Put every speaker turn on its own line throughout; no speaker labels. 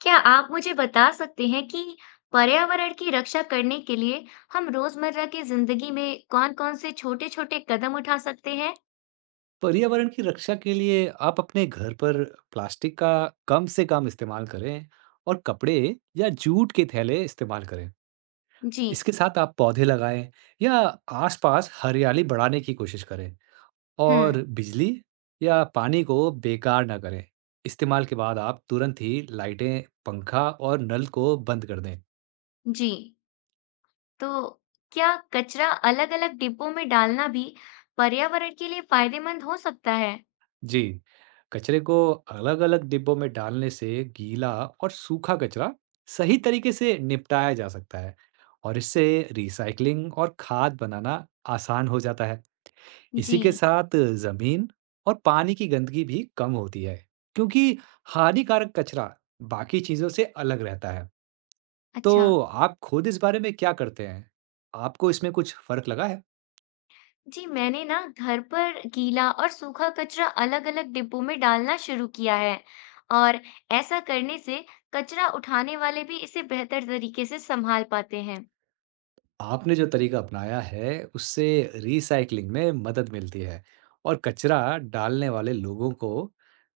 क्या आप मुझे बता सकते हैं कि पर्यावरण की रक्षा करने के लिए हम रोजमर्रा की जिंदगी में कौन-कौन से छोटे-छोटे कदम उठा सकते हैं?
पर्यावरण की रक्षा के लिए आप अपने घर पर प्लास्टिक का कम से कम इस्तेमाल करें और कपड़े या जूट के थैले इस्तेमाल करें।
जी,
इसके साथ आप पौधे लगाएं या आसपास हरियाली बढ़ाने की कोशिश करें
हम्म,
और बिजली या पानी को बेकार ना करें। इस्तेमाल के बाद आप तुरंत ही लाइटें, पंखा और नल को बंद कर दें।
जी। तो क्या कचरा अलग-अलग डिब्बों में डालना भी पर्यावरण के लिए फायदेमंद हो सकता है?
जी, कचरे को अलग-अलग डिब्बों में डालने से गीला और सूखा कचरा सही तरीके से निपटाया जा सकता है और इससे रिसाइकलिंग और खाद बनाना आसान हो जाता है। इसी के
जी,
साथ जमीन और पानी की गंदगी भी कम होती है, क्योंकि हानिकारक कचरा बाकी चीजों से अलग रहता है।
अच्छा।
तो आप खुद इस बारे में क्या करते हैं? आपको इसमें कुछ फर्क लगा है?
जी, मैंने ना घर पर गीला और सूखा कचरा अलग-अलग डिब्बों में डालना शुरू किया है और ऐसा करने से कचरा उठाने वाले भी इसे बेहतर तरीके से संभाल पाते हैं।
आपने जो तरीका अपनाया है, उससे रीसाइक्लिंग में मदद मिलती है और कचरा डालने वाले लोगों को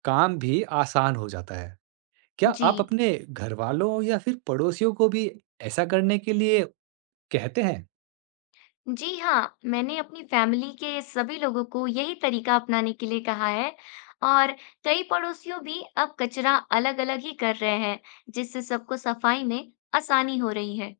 काम भी आसान हो जाता है। क्या
जी,
आप अपने घरवालों या फिर पड़ोसियों को भी ऐसा करने के लिए कहते हैं?
जी हाँ, मैंने अपनी फैमिली के सभी लोगों को यही तरीका अपनाने के लिए कहा है और कई पड़ोसियों भी अब कचरा अलग-अलग ही कर रहे हैं, जिससे सबको सफाई में आसानी हो रही है।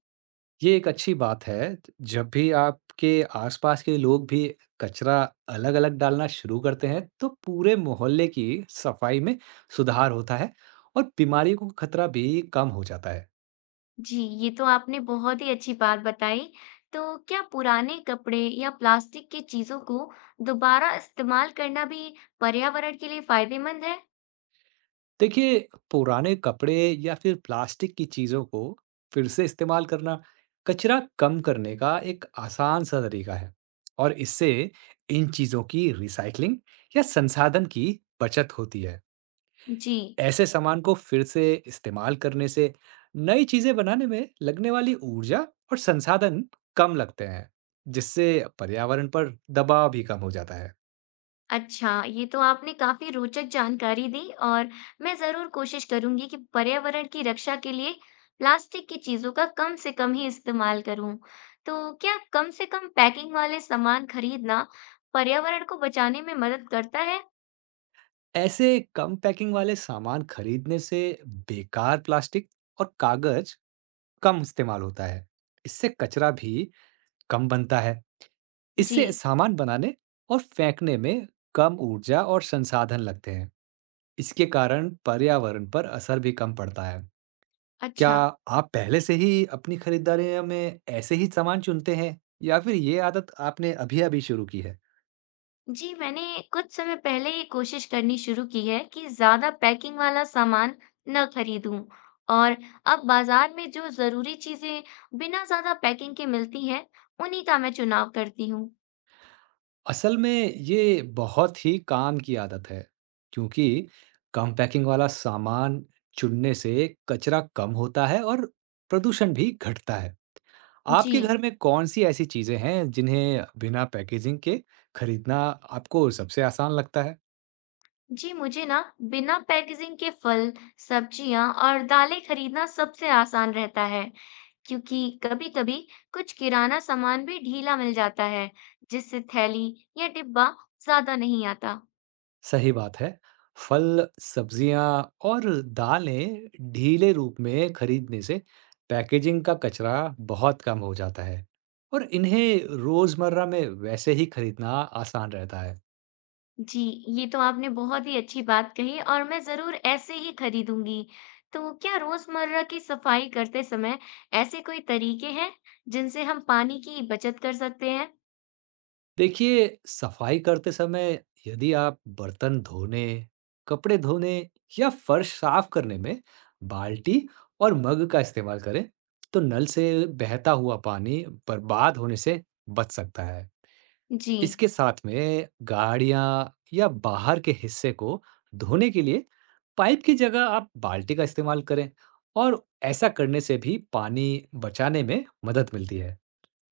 ये एक अच्छी बात है। जब भी आपके आसपास के लोग भी कचरा अलग-अलग डालना शुरू करते हैं, तो पूरे मोहल्ले की सफाई में सुधार होता है और बीमारियों का खतरा भी कम हो जाता है।
जी, ये तो आपने बहुत ही अच्छी बात बताई। क्या पुराने कपड़े या प्लास्टिक की चीज़ों को दोबारा इस्तेमाल करना भी पर्यावरण के लिए फायदेमंद है?
देखिए, पुराने कपड़े या फिर प्लास्टिक की चीज़ों को फिर से इस्तेमाल करना कचरा कम करने का एक आसान सा तरीका है और इससे इन चीज़ों की रिसाइकलिंग या संसाधन की बचत होती है।
जी,
ऐसे सामान को फिर से इस्तेमाल करने से नई चीज़ें बनाने में लगने वाली ऊर्जा और संसाधन कम लगते हैं, जिससे पर्यावरण पर दबाव भी कम हो जाता है।
अच्छा, ये तो आपने काफ़ी रोचक जानकारी दी और मैं ज़रूर कोशिश करूँगी कि पर्यावरण की रक्षा के लिए प्लास्टिक की चीज़ों का कम से कम ही इस्तेमाल करूँ। क्या कम से कम पैकिंग वाले सामान खरीदना पर्यावरण को बचाने में मदद करता है?
ऐसे कम पैकिंग वाले सामान खरीदने से बेकार प्लास्टिक और कागज कम इस्तेमाल होता है। इससे कचरा भी कम बनता है।
जी,
इससे सामान बनाने और फेंकने में कम ऊर्जा और संसाधन लगते हैं। इसके कारण पर्यावरण पर असर भी कम पड़ता है। क्या
अच्छा।
आप पहले से ही अपनी खरीदारी में ऐसे ही सामान चुनते हैं या फिर ये आदत आपने अभी-अभी शुरू की है?
जी, मैंने कुछ समय पहले ही कोशिश करनी शुरू की है कि ज़्यादा पैकिंग वाला सामान न खरीदूं और अब बाजार में जो ज़रूरी चीज़ें बिना ज़्यादा पैकिंग के मिलती हैं, उन्हीं का मैं चुनाव करती हूँ।
असल में ये बहुत ही काम की आदत है, क्योंकि कम पैकिंग वाला सामान चुनने से कचरा कम होता है और प्रदूषण भी घटता है।
जी,
आपके घर में कौन-सी ऐसी चीज़ें हैं जिन्हें बिना पैकेजिंग के खरीदना आपको सबसे आसान लगता है?
जी मुझे ना बिना पैकेजिंग के फल, सब्जियाँ और दालें खरीदना सबसे आसान रहता है, क्योंकि कभी-कभी कुछ किराना सामान भी ढीला मिल जाता है, जिससे थैली या डिब्बा ज़्यादा नहीं आता।
सही बात है। फल, सब्जियां और दालें ढीले रूप में खरीदने से पैकेजिंग का कचरा बहुत कम हो जाता है और इन्हें रोजमर्रा में वैसे ही खरीदना आसान रहता है।
जी, ये तो आपने बहुत ही अच्छी बात कही और मैं ज़रूर ऐसे ही खरीदूँगी। क्या रोज़मर्रा की सफाई करते समय ऐसे कोई तरीके हैं जिनसे हम पानी की बचत कर सकते हैं?
देखिए, सफाई करते समय यदि आप बर्तन धोने, कपड़े धोने या फर्श साफ करने में बाल्टी और मग का इस्तेमाल करें, तो नल से बहता हुआ पानी बर्बाद होने से बच सकता है।
जी,
इसके साथ में गाड़ियाँ या बाहर के हिस्से को धोने के लिए पाइप की जगह आप बाल्टी का इस्तेमाल करें और ऐसा करने से भी पानी बचाने में मदद मिलती है।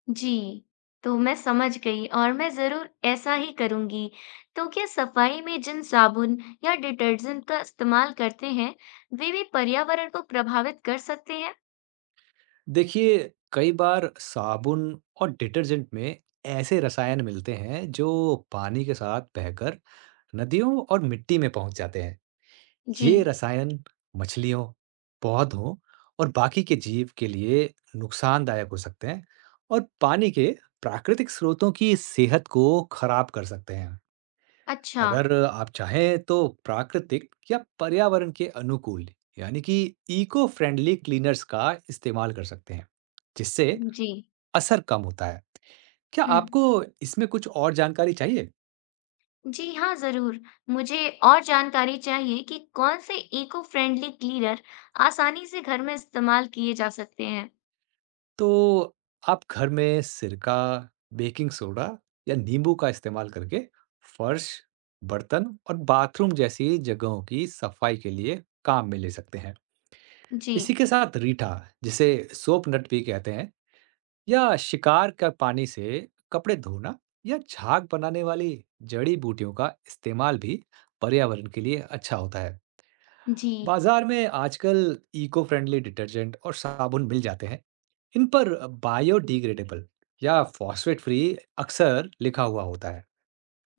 जी। मैं समझ गई और मैं ज़रूर ऐसा ही करूँगी। क्या सफाई में जिन साबुन या डिटर्जेंट का इस्तेमाल करते हैं, वे भी पर्यावरण को प्रभावित कर सकते हैं?
देखिए, कई बार साबुन और डिटर्जेंट में ऐसे रसायन मिलते हैं जो पानी के साथ बहकर नदियों और मिट्टी में पहुंच जाते हैं।
जी,
ये रसायन मछलियों, पौधों और बाकी के जीव के लिए नुकसानदायक हो सकते हैं और पानी के प्राकृतिक स्रोतों की सेहत को खराब कर सकते हैं।
अच्छा।
अगर आप चाहें तो प्राकृतिक या पर्यावरण के अनुकूल, यानी कि इको फ्रेंडली क्लीनर्स का इस्तेमाल कर सकते हैं, जिससे
जी,
असर कम होता है। क्या
हुँ।
आपको इसमें कुछ और जानकारी चाहिए?
जी हाँ, ज़रूर। मुझे और जानकारी चाहिए कि कौन से इको फ्रेंडली क्लीनर आसानी से घर में इस्तेमाल किए जा सकते हैं।
तो आप घर में सिरका, बेकिंग सोडा या नींबू का इस्तेमाल करके फर्श, बर्तन और बाथरूम जैसी जगहों की सफाई के लिए काम में ले सकते हैं। इसी
जी,
के साथ रीठा, जिसे सोप नट भी कहते हैं, या शिकार का पानी से कपड़े धोना या झाग बनाने वाली जड़ी बूटियों का इस्तेमाल भी पर्यावरण के लिए अच्छा होता है।
जी,
बाजार में आजकल इको फ्रेंडली डिटर्जेंट और साबुन मिल जाते हैं। इन पर बायोडिग्रेडेबल या फॉस्फेट फ्री अक्सर लिखा हुआ होता है।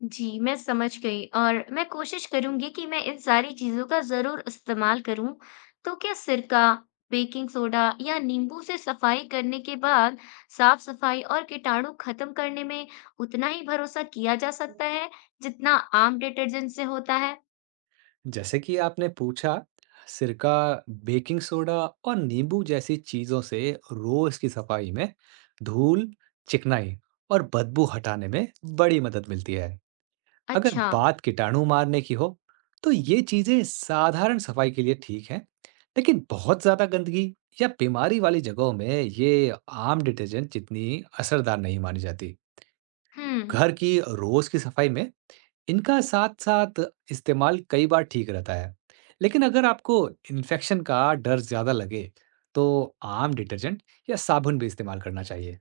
जी, मैं समझ गई और मैं कोशिश करूँगी कि मैं इन सारी चीज़ों का ज़रूर इस्तेमाल करूँ। क्या सिरका, बेकिंग सोडा या नींबू से सफाई करने के बाद साफ-सफाई और कीटाणु खत्म करने में उतना ही भरोसा किया जा सकता है, जितना आम डिटर्जेंट से होता है?
जैसे कि आपने पूछा, सिरका, बेकिंग सोडा और नींबू जैसी चीज़ों से रोज़ की सफाई में धूल, चिकनाई और बदबू हटाने में बड़ी मदद मिलती है। अगर
अच्छा,
बात कीटाणु मारने की हो, तो ये चीजें साधारण सफाई के लिए ठीक हैं, लेकिन बहुत ज्यादा गंदगी या बीमारी वाली जगहों में ये आम डिटर्जेंट जितनी असरदार नहीं मानी जाती।
हुँ।
घर की रोज की सफाई में इनका साथ-साथ इस्तेमाल कई बार ठीक रहता है, लेकिन अगर आपको इन्फेक्शन का डर ज्यादा लगे, तो आम डिटर्जेंट या साबुन भी इस्तेमाल करना चाहिए।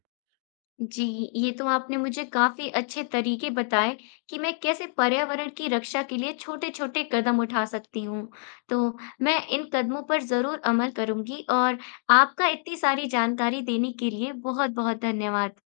जी, ये तो आपने मुझे काफ़ी अच्छे तरीके बताए कि मैं कैसे पर्यावरण की रक्षा के लिए छोटे-छोटे कदम उठा सकती हूँ। तो मैं इन कदमों पर ज़रूर अमल करूँगी और आपका इतनी सारी जानकारी देने के लिए बहुत-बहुत धन्यवाद।